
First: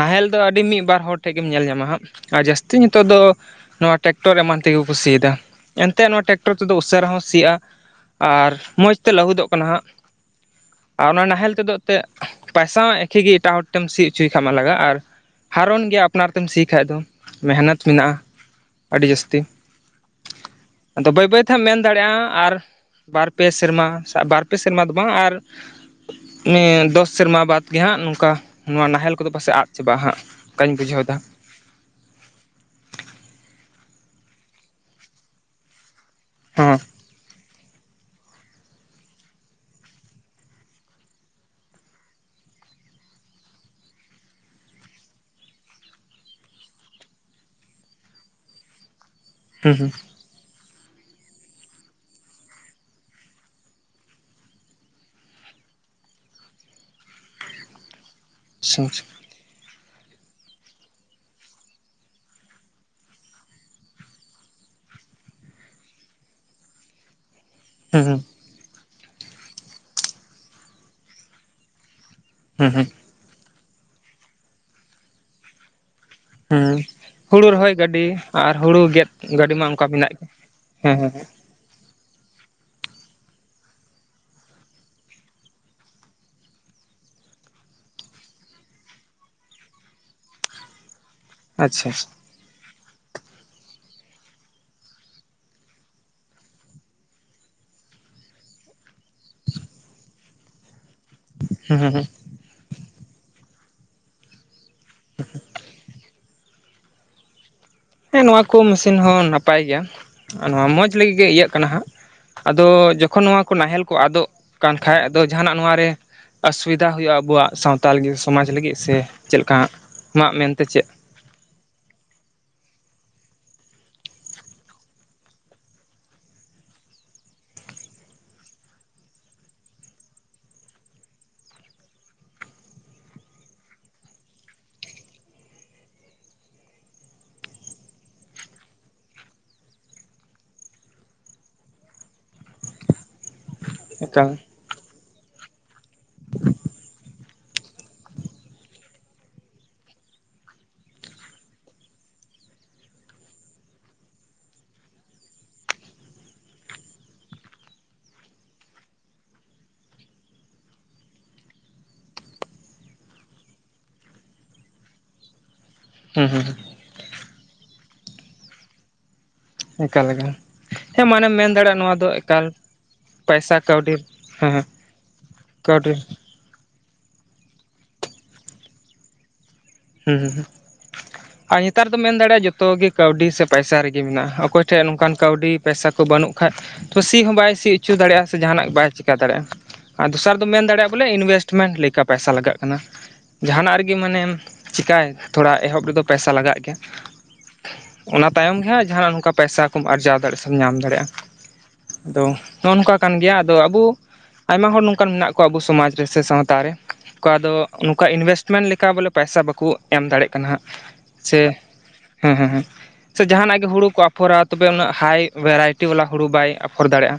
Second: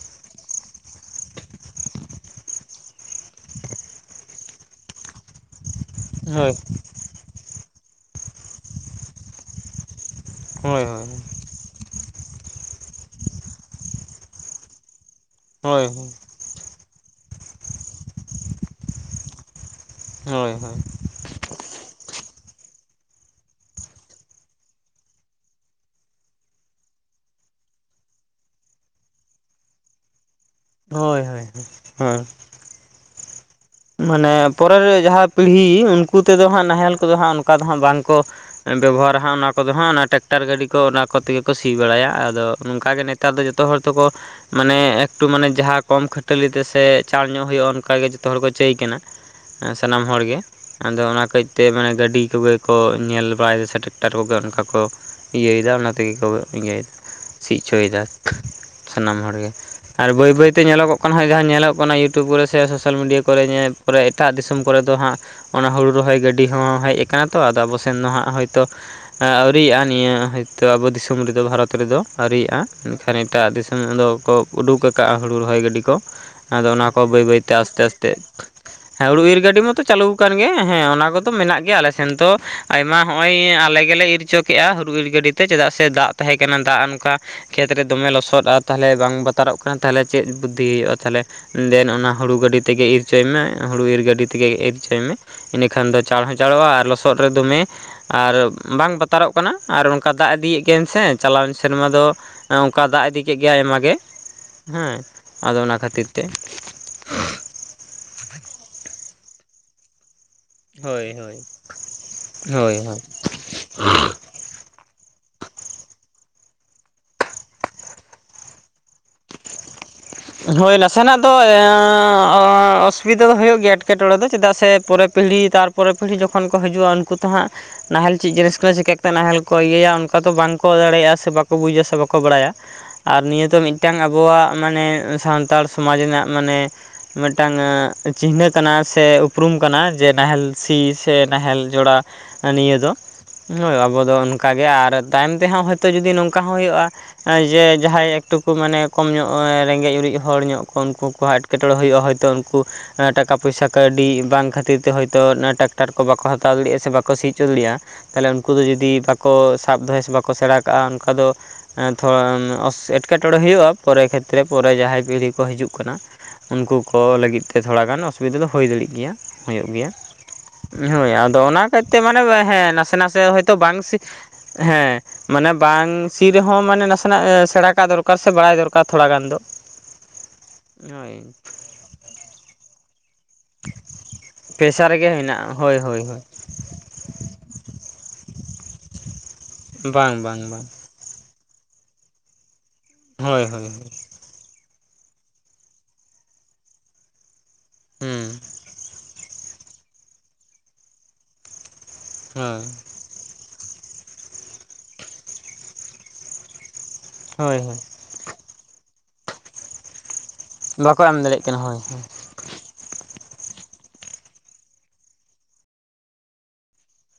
ᱱᱟᱦᱮᱞ ᱫᱚ ᱟᱹᱰᱤ ᱢᱤᱫ ᱵᱟᱨ ᱦᱚᱲ ᱴᱷᱮᱡ ᱜᱮᱢ ᱧᱮᱞ ᱧᱟᱢᱟ ᱦᱟᱸᱜ᱾ ᱟᱨ ᱡᱟᱹᱥᱛᱤ ᱧᱤᱛᱚᱜ ᱫᱚ ᱱᱚᱣᱟ ᱴᱨᱮᱠᱴᱚᱨ ᱮᱢᱟᱱ ᱛᱮᱜᱮ ᱠᱚ ᱥᱤᱭᱫᱟ᱾ ᱮᱱᱛᱮᱫ ᱱᱚᱣᱟ ᱴᱮᱠᱴᱚᱨ ᱛᱮᱫᱚ ᱩᱥᱟᱹᱨᱟ ᱦᱚᱸ ᱥᱤᱜᱼᱟ ᱟᱨ ᱢᱚᱡᱽ ᱛᱮ ᱞᱟᱹᱦᱩᱫᱚᱜ ᱠᱟᱱᱟ ᱦᱟᱸᱜ᱾ ᱟᱨ ᱚᱱᱟ ᱱᱟᱦᱮᱞ ᱛᱮᱫᱚ ᱛᱮᱫ ᱯᱟᱭᱥᱟ ᱢᱟ ᱮᱠᱷᱤ ᱜᱮ ᱮᱴᱟᱜ ᱦᱚᱲ ᱴᱮᱢ ᱥᱤ ᱩᱪᱩᱭ ᱠᱷᱟᱡ ᱢᱟ ᱞᱟᱜᱟᱜ ᱟᱨ ᱦᱟᱨᱚᱱ ᱜᱮᱭᱟ ᱟᱯᱱᱟᱨ ᱛᱮᱢ ᱥᱤ ᱠᱷᱟᱡ ᱫᱚ, ᱢᱮᱦᱱᱚᱛ ᱢᱮᱱᱟᱜᱼᱟ ᱟᱰᱤ ᱡᱟᱹᱥᱛᱤ᱾ ᱦᱳᱭ ᱦᱳᱭ᱾ ᱟᱫᱚ ᱵᱟᱹᱭ ᱵᱟᱹᱭᱛᱮ ᱦᱟᱸᱜ ᱮᱢ ᱢᱮᱱ ᱫᱟᱲᱮᱜᱼᱟ ᱟᱨ ᱵᱟᱨ ᱯᱮ ᱥᱮᱨᱢᱟ ᱥᱮ ᱵᱟᱨ ᱯᱮ ᱥᱮᱨᱢᱟ ᱫᱚ ᱵᱟᱝ ᱟᱨ [inaudible] ᱢᱮ ᱫᱚᱥ ᱥᱮᱨᱢᱟ ᱵᱟᱫᱽ ᱜᱮ ᱦᱟᱸᱜ ᱱᱚᱝᱠᱟ ᱱᱚᱣᱟ ᱱᱟᱦᱮᱞ ᱠᱚᱫᱚ ᱯᱟᱥᱮᱜ ᱟᱫ ᱪᱟᱵᱟᱜᱼᱟ ᱦᱟᱸᱜ᱾ ᱚᱱᱠᱟᱧ ᱵᱩᱡᱷᱟᱹᱣ ᱮᱫᱟ ᱦᱳᱭ ᱦᱳᱭ ᱦᱳᱭ, ᱦᱳᱭ᱾ ᱢᱟᱱᱮ ᱯᱚᱨᱮᱨ ᱡᱟᱦᱟᱸ ᱯᱤᱲᱦᱤ ᱩᱱᱠᱩ ᱛᱮᱫᱚ ᱦᱟᱸᱜ ᱦᱚᱸ ᱱᱟᱦᱮᱞ ᱠᱚᱫᱚ ᱦᱟᱸᱜ ᱚᱱᱠᱟ ᱫᱚ ᱦᱟᱸᱜ ᱵᱟᱝᱠᱚ ᱵᱮᱵᱚᱦᱟᱨᱟ ᱦᱟᱸᱜ ᱚᱱᱟ ᱠᱚᱫᱚ ᱦᱟᱸᱜ ᱚᱱᱟ ᱴᱮᱠᱴᱟᱨ ᱜᱟᱹᱰᱤ ᱠᱚ ᱚᱱᱟ ᱠᱚᱛᱮ ᱜᱮᱠᱚ ᱥᱤ ᱵᱟᱲᱟᱭᱟ ᱟᱫᱚ ᱱᱚᱝᱠᱟ ᱜᱮ ᱱᱮ ᱛᱟᱨ ᱫᱚ ᱡᱚᱛᱚ ᱦᱚᱲ ᱛᱮᱠᱚ ᱢᱟᱱᱮ ᱮᱠᱴᱩ ᱢᱟᱱᱮ ᱡᱟᱦᱟᱸ ᱠᱚᱢ ᱠᱷᱟᱹᱴᱟᱹᱞᱤ ᱛᱮ ᱥᱮ ᱪᱟᱸᱲ ᱧᱚᱜ ᱦᱩᱭᱩᱜᱼᱟ ᱚᱱᱠᱟ ᱜᱮ ᱡᱚᱛᱚ ᱦᱚᱲ ᱠᱚ ᱪᱟᱹᱭ ᱠᱟᱱᱟ, ᱮᱸ ᱦᱩᱸ ᱥᱟᱱᱟᱢ ᱦᱚᱲ ᱜᱮ᱾ ᱟᱫᱚ ᱚᱱᱟ ᱠᱟᱹᱪᱛᱮ ᱢᱟᱱᱮ ᱜᱟᱹᱰᱤ ᱠᱚᱜᱮ ᱠᱚ ᱧᱮᱞ ᱵᱟᱲᱟᱭᱫᱟ ᱥᱮ ᱴᱮᱠᱴᱟᱨ ᱠᱚᱜᱮ ᱚᱱᱠᱟ ᱠᱚ ᱤᱭᱟᱹᱭᱫᱟ ᱚᱱᱟ ᱛᱮᱜᱮ ᱠᱚ ᱤᱭᱟᱹ ᱥᱤ ᱚᱪᱚᱭᱫᱟ ᱦᱩᱸ ᱥᱟᱱᱟᱢ ᱦᱚᱲ ᱜᱮ᱾ ᱟᱨ ᱵᱟᱹᱭ ᱵᱟᱹᱭ ᱛᱮ ᱧᱮᱞᱚᱜᱚᱜ ᱠᱟᱱᱟ ᱦᱳᱭ ᱡᱟᱦᱟᱸ ᱧᱮᱞᱚᱜ ᱠᱟᱱᱟ ᱤᱭᱩᱴᱩᱵᱽ ᱠᱚᱨᱮ ᱥᱮ ᱥᱳᱥᱟᱞ ᱢᱤᱰᱤᱭᱟ ᱠᱚᱨᱮ ᱧᱮ ᱯᱚᱨᱮ ᱮᱴᱟᱜ ᱫᱤᱥᱚᱢ ᱠᱚᱨᱮ ᱫᱚ ᱦᱟᱸᱜ ᱚᱱᱟ ᱦᱩᱲᱩ ᱨᱚᱦᱚᱭ ᱜᱟᱹᱰᱤ ᱦᱚᱸ ᱦᱮᱡ ᱟᱠᱟᱱᱟ ᱛᱚ ᱟᱫᱚ ᱟᱵᱚ ᱥᱮᱱ ᱦᱩᱸ ᱫᱚ ᱦᱩᱸ ᱦᱟᱸᱜ ᱦᱳᱭᱛᱚ ᱮᱸ ᱟᱹᱣᱨᱤᱭᱟᱜᱼᱟ ᱱᱤᱭᱟᱹ ᱦᱳᱭᱛᱚ ᱟᱵᱚ ᱫᱤᱥᱚᱢ ᱨᱮᱫᱚ ᱵᱷᱟᱨᱚᱛ ᱨᱮᱫᱚ᱾ ᱟᱹᱣᱨᱤᱭᱟᱜᱼᱟ ᱦᱩᱸ ᱦᱩᱸ ᱮᱱᱠᱷᱟᱱ ᱮᱴᱟᱜ ᱫᱤᱥᱚᱢ ᱫᱚᱠᱚ ᱩᱰᱩᱠᱟ ᱠᱟᱜᱼᱟ ᱦᱩᱲᱩ ᱨᱚᱦᱚᱭ ᱜᱟᱹᱰᱤ ᱠᱚ᱾ ᱟᱫᱚ ᱦᱩᱸ ᱚᱱᱟ ᱠᱚ ᱵᱟᱹᱭ ᱦᱩᱲᱩ ᱵᱟᱹᱭᱛᱮ ᱨᱚᱦᱚᱭ ᱟᱥᱛᱮ ᱟᱥ ᱛᱮ, ᱜᱟᱹᱰᱤ ᱟᱨ ᱦᱮᱸ ᱜᱮᱫ ᱦᱩᱲᱩ ᱤᱨ ᱜᱟᱹᱰᱤ ᱢᱟ ᱢᱟᱛᱚ ᱚᱱᱠᱟ ᱢᱮᱱᱟᱜ ᱪᱟᱹᱞᱩᱣ ᱠᱟᱱ ᱜᱮ ᱦᱮᱸ ᱚᱱᱟ ᱠᱚᱫᱚ ᱢᱮᱱᱟᱜ ᱜᱮᱭᱟ ᱟᱞᱮ ᱥᱮ ᱥᱮᱱ ᱫᱚ ᱟᱭᱢᱟ ᱦᱚᱸᱜᱼᱚᱭ ᱟᱞᱮ ᱜᱮᱞᱮ ᱤᱨ ᱚᱪᱚ ᱠᱮᱜᱼᱟ ᱦᱩᱨᱩ ᱤᱨ ᱜᱟᱹᱰᱤ ᱛᱮ ᱪᱮᱫᱟᱜ ᱥᱮ ᱫᱟᱜ ᱛᱟᱦᱮᱸ ᱠᱟᱱᱟ ᱫᱟᱜ ᱚᱱᱠᱟ ᱠᱷᱮᱛ ᱨᱮ ᱫᱚᱢᱮ ᱞᱚᱥᱚᱫ ᱟᱨ ᱛᱟᱦᱞᱮ ᱵᱟᱝ ᱵᱟᱛᱟᱨᱚᱜ ᱠᱟᱱᱟ ᱛᱟᱦᱞᱮ ᱪᱮᱫ ᱵᱩᱫᱽᱫᱷᱤ ᱦᱩᱭᱩᱜᱼᱟ ᱛᱟᱦᱞᱮ ᱫᱮᱱ ᱟᱪᱪᱷᱟ ᱟᱪᱪᱷᱟ ᱚᱱᱟ ᱦᱩᱲᱩ ᱜᱟᱹᱰᱤ ᱛᱮᱜᱮ ᱤᱨ ᱚᱪᱚᱭ ᱢᱮ ᱦᱩᱲᱩ ᱤᱨ ᱜᱟᱹᱰᱤ ᱛᱮᱜᱮ ᱤᱨ ᱦᱚᱪᱚᱭ ᱢᱮ᱾ ᱤᱱᱟᱹ ᱠᱷᱟᱱ ᱫᱚ ᱪᱟᱬ ᱦᱚᱸ ᱪᱟᱸᱲᱚᱜᱼᱟ ᱟᱨ ᱞᱚᱥᱚᱫ ᱨᱮ ᱫᱚᱢᱮ ᱟᱨ ᱵᱟᱝ ᱵᱟᱛᱟᱨᱚᱜ ᱠᱟᱱᱟ ᱟᱨ ᱚᱱᱠᱟ ᱫᱟᱜ ᱤᱫᱤᱭᱮᱜ ᱜᱤᱭᱟᱹᱧ ᱥᱮ᱾ ᱪᱟᱞᱟᱣᱮᱱ ᱥᱮᱨᱢᱟ ᱦᱩᱸ ᱫᱚ ᱦᱩᱸ ᱚᱝᱠᱟ ᱫᱟᱜ ᱤᱫᱤ ᱠᱮᱜ ᱜᱮᱭᱟᱭ ᱟᱭᱢᱟ ᱜᱮ, ᱦᱮᱸ, ᱟᱫᱚ ᱚᱱᱟ ᱠᱷᱟᱛᱤᱨ ᱛᱮ᱾ ᱦᱮᱸ ᱱᱚᱣᱟ ᱠᱚ ᱢᱮᱥᱤᱱ ᱦᱚᱸ ᱱᱟᱯᱟᱭ ᱜᱮᱭᱟ᱾ ᱱᱚᱣᱟ ᱢᱚᱸᱡᱽ ᱦᱳᱭ ᱞᱟᱹᱜᱤᱫ ᱜᱮ ᱦᱳᱭ ᱤᱭᱟᱹᱜ ᱠᱟᱱᱟ ᱦᱟᱸᱜ, ᱟᱫᱚ ᱦᱳᱭ ᱦᱳᱭ ᱡᱚᱠᱷᱚᱱ ᱱᱚᱣᱟ ᱠᱚ ᱱᱟᱦᱮᱞ ᱠᱚ ᱟᱫᱚᱜ ᱠᱟᱱ ᱠᱷᱟᱡ ᱟᱫᱚ ᱡᱟᱸᱦᱟᱱᱟᱜ ᱱᱚᱣᱟ ᱨᱮ ᱟᱥᱩᱵᱤᱫᱷᱟ ᱦᱩᱭᱩᱜᱼᱟ ᱟᱵᱚᱣᱟᱜ ᱥᱟᱶᱛᱟᱞ ᱥᱚᱢᱟᱡ ᱞᱟᱹᱜᱤᱫ ᱥᱮ ᱪᱮᱜ ᱞᱮᱠᱟ ᱦᱟᱸᱜ? ᱟᱢᱟᱜ ᱢᱮᱱᱛᱮ ᱦᱳᱭ ᱱᱟᱥᱮᱱᱟᱜ ᱫᱚ [inaudible] [unintelligible] ᱚᱥᱩᱵᱤᱫᱟ ᱫᱚ ᱦᱳᱭᱳᱜ ᱜᱮᱭᱟ ᱮᱴᱠᱮᱴᱚᱬᱮ ᱫᱚ ᱪᱮᱫᱟᱜ ᱥᱮ ᱯᱚᱨᱮ ᱯᱤᱦᱲᱤ ᱛᱟᱨᱯᱚᱨ ᱯᱤᱦᱲᱤ ᱡᱚᱠᱷᱚᱱ ᱠᱚ ᱦᱤᱡᱩᱜᱼᱟ ᱩᱱᱠᱩ ᱛᱚ ᱦᱟᱸᱜ ᱱᱟᱦᱮᱞ ᱪᱮᱫ ᱡᱤᱱᱤᱥ ᱠᱟᱱᱟ ᱪᱤᱠᱟᱹ ᱠᱟᱛᱮᱫ ᱱᱟᱦᱮᱞ ᱠᱚ ᱤᱭᱟᱹᱭᱟ ᱚᱱᱠᱟ ᱫᱚ ᱵᱟᱝᱠᱚ ᱫᱟᱲᱮᱭᱟᱜᱼᱟ ᱥᱮ ᱵᱟᱠᱚ ᱵᱩᱡᱟ ᱥᱮ ᱵᱟᱠᱚ ᱵᱟᱲᱟᱭᱟ᱾ ᱟᱨ ᱱᱤᱭᱟᱹ ᱫᱚ ᱢᱤᱫᱴᱟᱝ ᱟᱵᱚᱣᱟᱜ ᱢᱟᱱᱮ ᱥᱟᱱᱛᱟᱲ ᱥᱚᱢᱟᱡᱽ ᱨᱮᱱᱟᱜ ᱢᱟᱱᱮ ᱢᱤᱫᱴᱟᱝ ᱪᱤᱦᱱᱟᱹ ᱠᱟᱱᱟ ᱥᱮ ᱩᱯᱨᱩᱢ ᱠᱟᱱᱟ ᱡᱮ ᱱᱟᱦᱮᱞ ᱥᱤ ᱥᱮ ᱱᱟᱦᱮᱞ ᱡᱚᱲᱟᱣ᱾ ᱱᱤᱭᱟᱹ ᱫᱚ ᱟᱵᱚ ᱫᱚ ᱮᱠᱟᱞ ᱚᱱᱠᱟᱜᱮ ᱟᱨ ᱛᱟᱭᱚᱢ ᱛᱮᱦᱚᱸ ᱦᱳᱭᱛᱚ ᱡᱚᱫᱤ ᱱᱚᱝᱠᱟ ᱦᱚᱸ ᱦᱳᱭᱳᱜᱼᱟ ᱡᱮ ᱡᱟᱦᱟᱸᱭ ᱮᱠᱴᱩᱠᱩ ᱢᱟᱱᱮ ᱠᱚᱢ ᱧᱚᱸᱜ ᱨᱮᱸᱜᱮᱡ ᱚᱨᱮᱡ ᱦᱚᱲ ᱧᱚᱜ ᱠᱚ ᱩᱱᱠᱩ ᱠᱚᱣᱟᱜ ᱮᱴᱠᱮᱴᱚᱬᱮ ᱦᱩᱭᱩᱜᱼᱟ ᱦᱚᱭᱛᱚ ᱩᱱᱠᱩ ᱴᱟᱠᱟ ᱯᱚᱭᱥᱟ ᱠᱟᱹᱣᱰᱤ ᱵᱟᱝ ᱠᱷᱟᱹᱛᱤᱨ ᱛᱮ ᱦᱚᱳᱭᱛᱳ ᱴᱟᱠᱴᱟᱨ ᱠᱚ ᱵᱟᱠᱚ ᱦᱟᱛᱟᱣ ᱫᱟᱲᱤᱭᱟᱜᱼᱟ ᱥᱮ ᱵᱟᱠᱚ ᱥᱤ ᱦᱚᱪᱚ ᱫᱟᱲᱤᱭᱟᱜᱼᱟ᱾ ᱛᱟᱦᱚᱞᱮ ᱩᱱᱠᱩ ᱫᱚ ᱡᱩᱫᱤ ᱵᱟᱠᱚ ᱥᱟᱵ ᱫᱚᱦᱚᱭ ᱥᱮ ᱵᱟᱠᱚ ᱥᱮᱬᱟ ᱠᱟᱜᱼᱟ ᱚᱱᱠᱟ ᱫᱚ ᱛᱷᱚᱲᱟ ᱮᱴᱠᱮᱴᱚᱬᱮ ᱦᱩᱭᱩᱜᱼᱟ ᱯᱚᱨᱮ ᱠᱷᱮᱛᱨᱮ ᱯᱚᱨᱮ ᱡᱟᱦᱟᱸᱭ ᱯᱤᱦᱲᱤ ᱠᱚ ᱦᱤᱡᱩᱜ ᱠᱟᱱᱟ, ᱦᱩᱸ ᱦᱩᱸ ᱩᱱᱠᱩ ᱠᱚ ᱞᱟᱹᱜᱤᱫ ᱛᱮ ᱛᱷᱚᱲᱟ ᱜᱟᱱ ᱚᱥᱩᱵᱤᱫᱟ ᱫᱚ ᱦᱩᱭ ᱫᱟᱲᱤᱜ ᱜᱮᱭᱟ᱾ ᱦᱩᱭᱩᱜ ᱜᱮᱭᱟ ᱮᱠᱟᱞ ᱮᱠᱟᱞ ᱦᱮᱸ ᱦᱳᱭ ᱢᱟᱱᱮᱢ ᱟᱫᱚ ᱢᱮᱱ ᱚᱱᱟ ᱫᱟᱲᱮᱭᱟᱜᱼᱟ ᱱᱚᱣᱟ ᱠᱷᱮᱛᱛᱮ ᱫᱚ ᱢᱟᱱᱮ ᱮᱠᱟᱞ ᱦᱮᱸ ᱱᱟᱥᱮ ᱱᱟᱥᱮ ᱦᱳᱭᱛᱚ ᱵᱟᱝ ᱥᱤ ᱦᱮᱸ ᱢᱟᱱᱮ ᱵᱟᱝ ᱠᱟᱹᱣᱰᱤ ᱥᱤ ᱨᱮᱦᱚᱸ ᱢᱟᱱᱮ ᱱᱟᱥᱮᱱᱟᱜ ᱥᱮᱬᱟ ᱠᱟᱜ ᱫᱚᱨᱠᱟᱨ ᱥᱮ ᱵᱟᱲᱟᱭ ᱫᱚᱨᱠᱟᱨ ᱛᱷᱚᱲᱟ ᱜᱟᱱ ᱫᱚ᱾ ᱦᱩᱸ ᱦᱩᱸ ᱦᱳᱭ ᱟᱨ ᱱᱮᱛᱟᱨ ᱫᱚᱢ ᱢᱮᱱ ᱫᱟᱲᱮᱭᱟᱜᱼᱟ ᱡᱚᱛᱚ ᱜᱮ ᱠᱟᱹᱣᱰᱤ ᱥᱮ ᱯᱟᱭᱥᱟ ᱨᱮᱜᱤ ᱢᱮᱱᱟᱜᱼᱟ ᱚᱠᱚᱭ ᱴᱷᱮ ᱯᱮᱥᱟ ᱨᱮᱜᱮ ᱱᱚᱝᱠᱟᱱ ᱠᱟᱹᱣᱰᱤ ᱦᱮᱱᱟᱜᱼᱟ ᱦᱳᱭ ᱯᱟᱭᱥᱟ ᱠᱚ ᱦᱳᱭ ᱦᱳᱭ ᱵᱟᱹᱱᱩᱜ ᱠᱷᱟᱡ ᱛᱚ ᱥᱤ ᱦᱚᱸ ᱵᱟᱭ ᱥᱤ ᱚᱪᱚ ᱫᱟᱲᱮᱜᱼᱟ ᱥᱮ ᱡᱟᱦᱟᱱᱟᱜ ᱵᱟᱭ ᱪᱮᱠᱟ ᱫᱟᱲᱮᱜᱼᱟ ᱟᱨ ᱵᱟᱝ ᱫᱚᱥᱟᱨ ᱫᱚᱢ ᱵᱟᱝ ᱵᱟᱝ ᱢᱮᱱ ᱫᱟᱲᱮᱜᱼᱟ ᱵᱚᱞᱮ ᱤᱱᱵᱷᱮᱥᱴᱢᱮᱱᱴ ᱞᱮᱠᱟ ᱯᱟᱭᱥᱟ ᱞᱟᱜᱟᱜ ᱠᱟᱱᱟ ᱦᱳᱭ ᱦᱳᱭ ᱡᱟᱸᱦᱟᱱᱼᱟᱜ ᱨᱮᱜᱮ ᱢᱟᱱᱮ ᱪᱤᱠᱟᱭ ᱛᱷᱚᱲᱟ ᱮᱦᱚᱵ ᱨᱮᱫᱚ ᱯᱚᱭᱥᱟ ᱞᱟᱜᱟᱜ ᱜᱮ᱾ ᱚᱱᱟ ᱦᱩᱸ ᱛᱟᱭᱚᱢ ᱜᱮ ᱦᱟᱸᱜ ᱡᱟᱦᱟᱸᱱᱼᱟᱜ ᱱᱚᱝᱠᱟ ᱯᱚᱭᱥᱟ ᱠᱚᱢ ᱟᱨᱡᱟᱣ ᱫᱟᱲᱮᱜᱼᱟ ᱥᱮᱢ ᱧᱟᱢ ᱫᱟᱲᱮᱜᱼᱟ᱾ ᱟᱫᱚ ᱦᱳᱭ ᱦᱮᱸ ᱱᱚᱝᱠᱟ ᱠᱟᱱ ᱜᱮᱭᱟ ᱟᱫᱚ ᱟᱵᱩ ᱟᱭᱢᱟ ᱦᱚᱲ ᱱᱚᱝᱠᱟᱱ ᱢᱮᱱᱟᱜ ᱠᱚᱣᱟ ᱟᱵᱩ ᱥᱚᱢᱟᱡᱽ ᱨᱮ ᱥᱮ ᱥᱟᱶᱛᱟ ᱨᱮ ᱟᱫᱚ ᱦᱳᱭ ᱦᱳᱭ ᱚᱠᱟ ᱤᱱᱵᱷᱮᱥᱢᱮᱱᱴ ᱞᱮᱠᱟ ᱵᱚᱞᱮ ᱯᱟᱭᱥᱟ ᱵᱟᱠᱚ ᱮᱢ ᱫᱟᱲᱮᱜ ᱠᱟᱱᱟ ᱦᱟᱸᱜ ᱵᱟᱠᱚ ᱮᱢ ᱥᱮ ᱫᱟᱲᱮᱭᱟᱜ ᱠᱟᱱᱟ ᱦᱳᱭ ᱦᱮᱸ ᱦᱮᱸ ᱦᱮᱸ, ᱥᱮ ᱡᱟᱦᱟᱸᱱᱼᱟᱜ ᱜᱮ ᱦᱩᱲᱩ ᱠᱚ ᱟᱯᱷᱚᱨᱟ ᱛᱚᱵᱮ ᱩᱱᱟᱹᱜ ᱦᱟᱭ ᱵᱷᱮᱨᱟᱭᱴᱤ ᱵᱟᱞᱟ ᱦᱩᱲᱩ ᱵᱟᱭ ᱟᱯᱷᱚᱨ ᱫᱟᱲᱮᱜᱼᱟ᱾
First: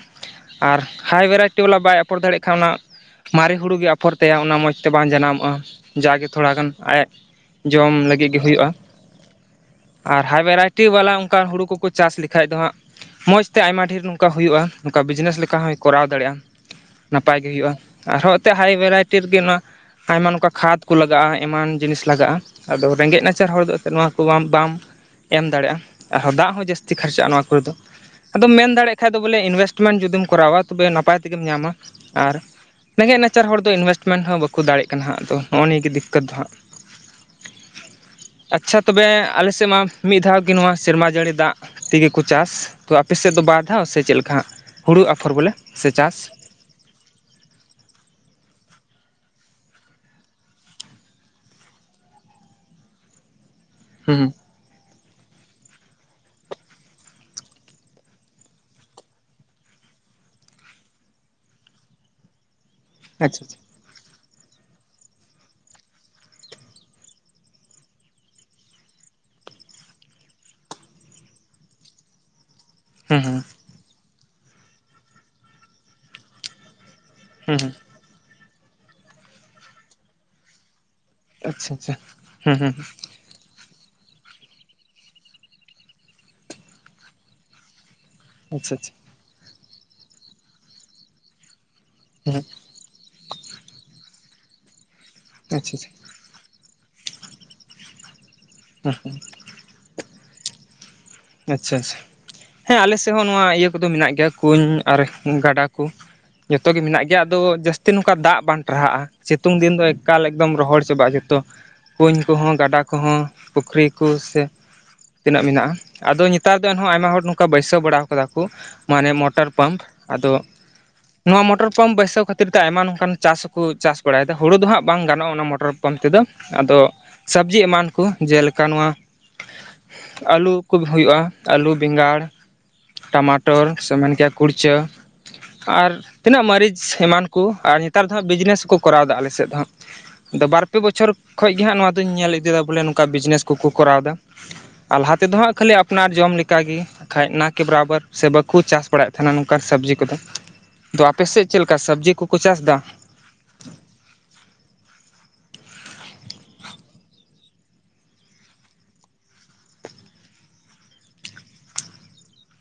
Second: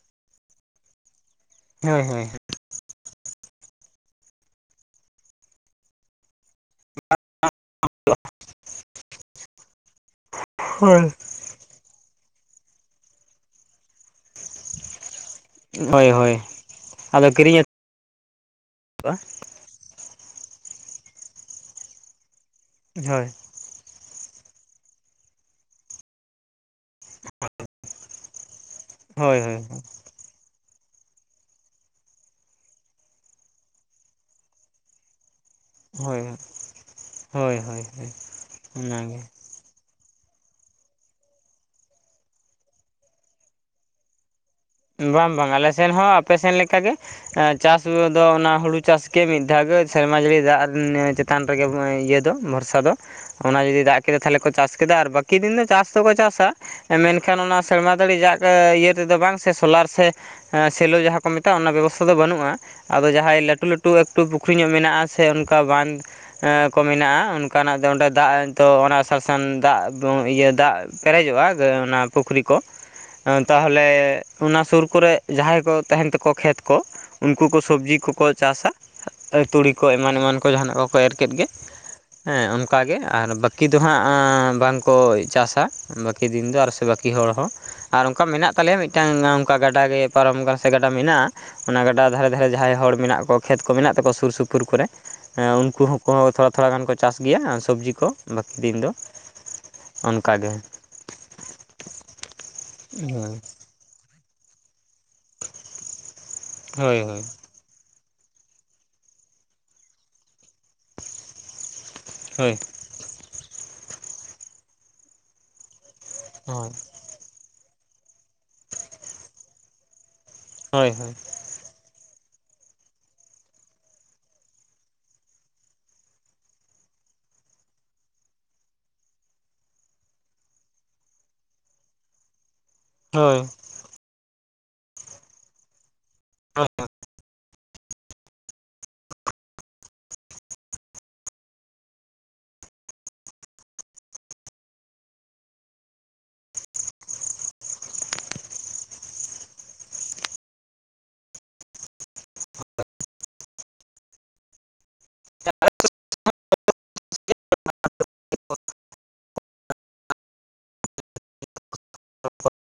ᱟᱨ ᱦᱟᱭ ᱵᱷᱮᱨᱟᱭᱴᱤ ᱵᱟᱞᱟ ᱵᱟᱭ ᱦᱳᱭ ᱟᱯᱚᱨ ᱦᱳᱭ ᱫᱟᱲᱮᱜ ᱠᱷᱟᱱ ᱚᱱᱟ ᱢᱟᱨᱮ ᱦᱩᱲᱩ ᱜᱮ ᱟᱯᱷᱚᱨ ᱛᱟᱭᱟ ᱚᱱᱟ ᱢᱚᱡᱽᱛᱮ ᱵᱟᱝ ᱡᱟᱱᱟᱢᱚᱜᱼᱟ ᱡᱟᱜᱮ ᱛᱷᱚᱲᱟ ᱜᱟᱱ ᱟᱡ ᱡᱚᱢ ᱞᱟᱹᱜᱤᱫ ᱜᱮ ᱦᱩᱭᱩᱜᱼᱟ ᱟᱨ ᱦᱟᱭ ᱵᱷᱮᱨᱟᱭᱴᱤ ᱦᱳᱭ ᱵᱟᱞᱟ ᱚᱝᱠᱟᱱ ᱦᱩᱲᱩ ᱠᱚᱠᱚ ᱪᱟᱥ ᱞᱮᱠᱷᱟᱡ ᱫᱚ ᱦᱟᱸᱜ ᱢᱚᱡᱽ ᱛᱮ ᱟᱭᱢᱟ ᱰᱷᱮᱨ ᱚᱱᱠᱟ ᱦᱩᱭᱩᱜᱼᱟ ᱚᱱᱠᱟ ᱵᱤᱡᱽᱱᱮᱥ ᱞᱮᱠᱟ ᱦᱚᱸᱭ ᱠᱚᱨᱟᱣ ᱦᱳᱭ ᱫᱟᱲᱮᱜᱼᱟ ᱦᱳᱭ ᱟᱫᱚ ᱱᱟᱯᱟᱭ ᱜᱮ ᱠᱤᱨᱤᱧ ᱦᱩᱭᱩᱜᱼᱟ᱾ ᱟᱨᱦᱚᱸ ᱦᱟᱭ ᱵᱷᱮᱨᱟᱭᱴᱤ ᱦᱩᱭᱩᱜᱼᱟ ᱨᱮᱜᱮ ᱚᱱᱟ ᱟᱭᱢᱟ ᱱᱚᱝᱠᱟ ᱠᱷᱟᱫᱽ ᱠᱚ ᱞᱟᱜᱟᱜᱼᱟ ᱮᱢᱟᱱ ᱡᱤᱱᱤᱥ ᱞᱟᱜᱟᱜᱼᱟ᱾ ᱟᱫᱚ ᱨᱮᱸᱜᱮᱡ ᱦᱳᱭ ᱱᱟᱪᱟᱨ ᱦᱚᱲ ᱫᱚ ᱮᱱᱛᱮᱜ ᱱᱚᱣᱟ ᱠᱚ ᱵᱟᱢ ᱮᱢ ᱫᱟᱲᱮᱜᱼᱟ ᱟᱨ ᱫᱟᱜ ᱦᱚᱸ ᱡᱟᱹᱥᱛᱤ ᱠᱷᱚᱨᱪᱟᱜᱼᱟ ᱱᱚᱣᱟ ᱠᱚᱨᱮ ᱫᱚ ᱟᱫᱚ ᱢᱮᱱ ᱫᱟᱲᱮᱜ ᱠᱷᱟᱡ ᱫᱚ ᱵᱚᱞᱮ ᱦᱳᱭ ᱦᱳᱭ ᱤᱱᱵᱷᱮᱥᱴᱢᱮᱱᱴ ᱡᱩᱫᱤᱢ ᱠᱚᱨᱟᱣᱟ ᱛᱚᱵᱮ ᱱᱟᱯᱟᱭ ᱛᱮᱜᱮᱢ ᱧᱟᱢᱟ ᱟᱨ ᱨᱮᱸᱜᱮᱡ ᱱᱟᱪᱟᱨ ᱦᱚᱲ ᱫᱚ ᱤᱱᱵᱷᱮᱥᱢᱮᱱᱴ ᱦᱚᱸ ᱵᱟᱠᱩ ᱫᱟᱲᱮᱜ ᱠᱟᱱᱟ ᱦᱟᱸᱜ ᱟᱫᱚ ᱱᱚᱜᱼᱚ ᱱᱤᱭᱟᱹ ᱜᱮ ᱦᱳᱭ ᱫᱤᱠᱠᱚᱛ ᱫᱚ ᱦᱟᱸᱜ ᱦᱳᱭ ᱦᱳᱭ ᱦᱳᱭ, ᱟᱪᱪᱷᱟ ᱛᱚᱵᱮ ᱚᱱᱟᱜᱮ ᱟᱞᱮᱥᱮᱫ ᱢᱟ ᱢᱤᱫ ᱫᱷᱟᱣ ᱜᱮ ᱱᱚᱣᱟ ᱥᱮᱨᱢᱟ ᱡᱟᱹᱲᱤ ᱫᱟᱜ ᱛᱮᱜᱮ ᱠᱚ ᱪᱟᱥ ᱛᱚ ᱟᱯᱮ ᱥᱮᱫ ᱫᱚ ᱵᱟᱨ ᱫᱷᱟᱣ ᱥᱮ ᱪᱮᱫ ᱞᱮᱠᱟ ᱦᱟᱸᱜ? ᱦᱩᱲᱩ ᱟᱯᱷᱚᱨ ᱵᱟᱝ ᱵᱚᱞᱮ ᱵᱟᱝ ᱟᱞᱮ ᱥᱮ ᱥᱮᱱ ᱦᱚᱸ ᱪᱟᱥ ᱟᱯᱮ ᱥᱮᱱ ᱞᱮᱠᱟ ᱜᱮ᱾ ᱪᱟᱥ ᱫᱚ ᱚᱱᱟ ᱦᱩᱲᱩ ᱪᱟᱥ ᱜᱮ ᱢᱤᱫ ᱫᱷᱟᱣ ᱜᱮ ᱥᱮᱨᱢᱟ ᱡᱟᱹᱲᱤ ᱫᱟᱜ ᱪᱮᱛᱟᱱ ᱪᱮᱛᱟᱱ ᱨᱮᱜᱮ ᱤᱭᱟᱹ ᱫᱚ ᱵᱷᱚᱨᱥᱟ ᱫᱚ ᱚᱱᱟ ᱡᱩᱫᱤ ᱫᱟᱜ ᱦᱩᱸ ᱠᱮᱫᱟ ᱦᱩᱸ ᱛᱟᱦᱞᱮ ᱠᱚ ᱪᱟᱥ ᱠᱮᱫᱟ ᱟᱨ ᱵᱟᱠᱤ ᱫᱤᱱ ᱫᱚ ᱪᱟᱥ ᱫᱚᱠᱚ ᱪᱟᱥᱟ ᱢᱮᱱᱠᱷᱟᱱ ᱚᱱᱟ ᱥᱮᱨᱢᱟ ᱡᱟᱹᱲᱤ ᱫᱟᱜ ᱤᱭᱟᱹ ᱛᱮᱫᱚ ᱵᱟᱝ ᱥᱮ ᱥᱳᱞᱟᱨ ᱥᱮ ᱥᱮᱞᱳ ᱡᱟᱦᱟᱸ ᱠᱚ ᱢᱮᱛᱟᱜᱼᱟ ᱚᱱᱟ ᱵᱮᱵᱚᱥᱛᱷᱟ ᱫᱚ ᱵᱟᱹᱱᱩᱜᱼᱟ ᱟᱫᱚ ᱟᱪᱪᱷᱟ ᱡᱟᱦᱟᱸᱭ ᱟᱪᱪᱷᱟ ᱞᱟᱹᱴᱩ ᱞᱟᱹᱴᱩ ᱮᱠᱴᱩ ᱮᱠᱴᱩ ᱯᱩᱠᱷᱨᱤ ᱧᱚᱜ ᱢᱮᱱᱟᱜᱼᱟ ᱥᱮ ᱚᱱᱠᱟ ᱵᱟᱸᱫᱷ [unintelligible] ᱠᱚ ᱢᱮᱱᱟᱜᱼᱟ ᱚᱱᱠᱟᱱᱟᱜ ᱫᱚ ᱚᱸᱰᱮ ᱫᱟᱜ ᱛᱚ ᱚᱱᱟ [unintelligible] ᱫᱟᱜ ᱫᱚ ᱤᱭᱟᱹ ᱫᱟᱜ ᱯᱮᱨᱮᱡᱚᱜᱼᱟ ᱟᱫᱚ ᱚᱱᱟ ᱯᱩᱠᱷᱨᱤ ᱠᱚ ᱦᱩᱸ ᱦᱩᱸ ᱾ ᱛᱟᱦᱚᱞᱮ ᱚᱱᱟ ᱥᱩᱨ ᱠᱚᱨᱮᱜ ᱡᱟᱦᱟᱸᱭ ᱠᱚ ᱛᱟᱦᱮᱱ ᱛᱟᱠᱚᱣᱟ ᱠᱷᱮᱛ ᱠᱚ ᱩᱱᱠᱩ ᱦᱩᱸ ᱠᱚ ᱦᱩᱸ ᱥᱚᱵᱽᱡᱤ ᱠᱚᱠᱚ ᱪᱟᱥᱟ, ᱛᱩᱲᱤ ᱠᱚ ᱮᱢᱟᱱ ᱮᱢᱟᱱ ᱠᱚ ᱡᱟᱦᱟᱸᱱᱼᱟᱜ ᱠᱚᱠᱚ ᱮᱨ ᱠᱮᱫ ᱜᱮ ᱟᱪᱪᱷᱟ ᱟᱪᱪᱷᱟ ᱾ [inaudible] ᱦᱮᱸ ᱦᱩᱸ ᱦᱩᱸ ᱚᱱᱠᱟ ᱜᱮ ᱟᱨ ᱵᱟᱠ ᱵᱟᱹᱠᱤ ᱫᱚ ᱦᱟᱸᱜ ᱟᱸᱻ ᱵᱟᱝᱠᱚ ᱪᱟᱥᱟ ᱵᱟᱹᱠᱤ ᱫᱤᱱ ᱫᱚ ᱟᱨ ᱥᱮ ᱵᱟᱹᱠᱤ ᱦᱚᱲ ᱦᱚᱸ ᱾ ᱟᱨ ᱚᱱᱠᱟ ᱢᱮᱱᱟᱜ ᱟᱪᱪᱷᱟ ᱛᱟᱞᱮᱭᱟ ᱟᱪᱪᱷᱟ ᱢᱤᱫᱴᱟᱝ ᱚᱱᱠᱟ ᱜᱟᱰᱟ ᱜᱮ ᱯᱟᱨᱚᱢ ᱟᱠᱟᱱᱟ ᱥᱮ ᱜᱟᱰᱟ ᱢᱮᱱᱟᱜᱼᱟ, ᱚᱱᱟ ᱜᱟᱰᱟ ᱫᱷᱟᱨᱮ ᱦᱩᱸ ᱫᱷᱟᱨᱮ ᱡᱟᱦᱟᱸᱭ ᱦᱚᱲ ᱢᱮᱱᱟᱜ ᱠᱚᱣᱟ ᱠᱷᱮᱛ ᱠᱚ ᱢᱮᱱᱟᱜ ᱛᱟᱠᱚᱣᱟ ᱥᱩᱨ ᱥᱩᱯᱩᱨ ᱠᱚᱨᱮ ᱟᱪᱪᱷᱟ ᱩᱱᱠᱩ ᱟᱪᱪᱷᱟ ᱦᱚᱠᱚᱸ ᱛᱷᱚ ᱛᱷᱚᱲᱟ ᱜᱟᱱ ᱠᱚ ᱪᱟᱥ ᱜᱮᱭᱟ ᱥᱚᱵᱽᱡᱤ ᱠᱚ ᱵᱟᱹᱠᱤ ᱫᱤᱱ ᱫᱚ ᱦᱩᱸ [inaudible] ᱚᱱᱠᱟ ᱜᱮ ᱾ ᱟᱪᱪᱷᱟ ᱟᱪᱪᱷᱟ ᱾ ᱦᱮᱸ ᱟᱞᱮ ᱥᱮᱫ ᱦᱚᱸ ᱱᱚᱣᱟ ᱤᱭᱟᱹ ᱠᱚᱫᱚ ᱢᱮᱱᱟᱜ ᱜᱮᱭᱟ ᱾ ᱠᱩᱧ ᱟᱨ ᱜᱟᱰᱟ ᱠᱚ ᱡᱚᱛᱚ ᱜᱮ ᱢᱮᱱᱟᱜ ᱜᱮᱭᱟ ᱾ ᱟᱫᱚ ᱡᱟᱹᱥ ᱛᱤ ᱱᱚᱝᱠᱟ ᱫᱟᱜ ᱵᱟᱝ ᱴᱟᱨᱦᱟᱜᱼᱟ ᱥᱤᱛᱩᱝ ᱫᱤᱱ ᱫᱚ ᱮᱠᱟᱞ ᱮᱠᱫᱚᱢ ᱨᱚᱦᱚᱲ ᱪᱟᱵᱟᱜᱼᱟ ᱡᱚᱛᱚ ᱾ ᱠᱩᱧ ᱠᱚᱦᱚᱸ ᱦᱳᱭ ᱜᱟᱰᱟ ᱠᱚᱦᱚᱸ ᱯᱩᱠᱷᱨᱤ ᱠᱚ ᱥᱮ [inaudible] ᱛᱤᱱᱟᱹᱜ ᱢᱮᱱᱟᱜᱼᱟ ᱾ ᱟᱫᱚ ᱱᱮᱛᱟᱨ ᱫᱚ ᱦᱳᱭ ᱮᱱᱦᱚᱸ ᱟᱭᱢᱟ ᱦᱚᱲ ᱱᱚᱝᱠᱟ ᱵᱟᱹᱭᱥᱟᱹᱣ ᱵᱟᱲᱟ ᱟᱠᱟᱫᱟ ᱠᱚ ᱢᱟᱱᱮ ᱢᱚᱴᱚᱨ ᱯᱟᱢᱯ ᱟᱫᱚ ᱦᱳᱭ ᱦᱳᱭ ᱾ ᱱᱚᱣᱟ ᱢᱚᱴᱚᱨ ᱯᱟᱢᱯ ᱵᱟᱹᱭᱥᱟᱹᱣ ᱠᱷᱟᱹᱛᱤᱨ ᱛᱮ ᱟᱭᱢᱟ ᱱᱚᱝᱠᱟᱱ ᱪᱟᱥ ᱦᱚᱸᱠᱚ ᱪᱟᱥ ᱵᱟᱲᱟᱭᱮᱫᱟ, ᱦᱩᱲᱩ ᱫᱚ ᱦᱟᱸᱜ ᱵᱟᱝ ᱜᱟᱱᱚᱜᱼᱟ ᱚᱱᱟ ᱢᱚᱴᱚᱨ ᱯᱟᱢᱯ ᱛᱮᱫᱚ ᱾ ᱟᱫᱚ ᱥᱚᱵᱽᱡᱤ ᱮᱢᱟᱱ ᱠᱩ ᱡᱮᱞᱮᱠᱟ ᱱᱚᱣᱟ ᱟᱹᱞᱩ ᱠᱷᱩᱵ ᱦᱩᱭᱩᱜᱼᱟ ᱟᱹᱞᱩ ᱵᱮᱸᱜᱟᱲ [inaudible] ᱦᱳᱭ ᱴᱟᱢᱟᱴᱚᱨ ᱥᱮ ᱢᱮᱱ ᱠᱮᱭᱟ ᱠᱩᱲᱪᱟᱹ ᱟᱨ ᱛᱤᱱᱟᱹᱜ ᱢᱟᱹᱨᱤᱪ ᱮᱢᱟᱱ ᱠᱩᱱᱟᱨ ᱱᱮᱛᱟᱨ ᱫᱚ ᱦᱟᱸᱜ ᱵᱤᱡᱽᱱᱮᱥ ᱠᱚᱠᱚ ᱠᱚᱨᱟᱣ ᱮᱫᱟ ᱟᱞᱮ ᱥᱮᱫ ᱫᱚ ᱦᱟᱸᱜ ᱾ ᱟᱫᱚ ᱵᱟᱨ ᱯᱮ ᱵᱚᱪᱷᱚᱨ ᱠᱷᱚᱡ ᱜᱮ ᱦᱟᱸᱜ ᱱᱚᱣᱟ ᱫᱚᱧ ᱧᱮᱞ ᱤᱫᱤ ᱭᱮᱫᱟ ᱵᱚᱞᱮ ᱱᱚᱝᱠᱟ ᱵᱤᱡᱽᱱᱮᱥ ᱠᱚᱠᱚ ᱠᱚᱨᱟᱣ ᱮᱫᱟ ᱾ ᱟᱨ ᱞᱟᱦᱟ ᱛᱮᱫᱚ ᱦᱟᱸᱜ ᱠᱷᱟᱹᱞᱤ ᱟᱯᱱᱟᱨ ᱡᱚᱢ ᱞᱮᱠᱟ ᱜᱮ ᱾ ᱵᱟᱠᱷᱟᱡ ᱱᱟ ᱠᱮ ᱵᱟᱨᱟᱵᱚᱨ ᱥᱮ ᱵᱟᱠᱚ ᱪᱟᱥ ᱵᱟᱲᱟᱭᱮᱫ ᱛᱟᱦᱮᱱᱟ ᱱᱚᱝᱠᱟᱱ ᱥᱚᱵᱽᱡᱤ ᱠᱚᱫᱚ ᱾ ᱟᱫᱚ ᱟᱯᱮ ᱥᱮᱫ ᱪᱮᱫ ᱞᱮᱠᱟ ᱥᱚᱵᱽᱡᱤ ᱠᱚᱠᱚ ᱪᱟᱥ ᱮᱫᱟ? [unintelligible] [unintelligible]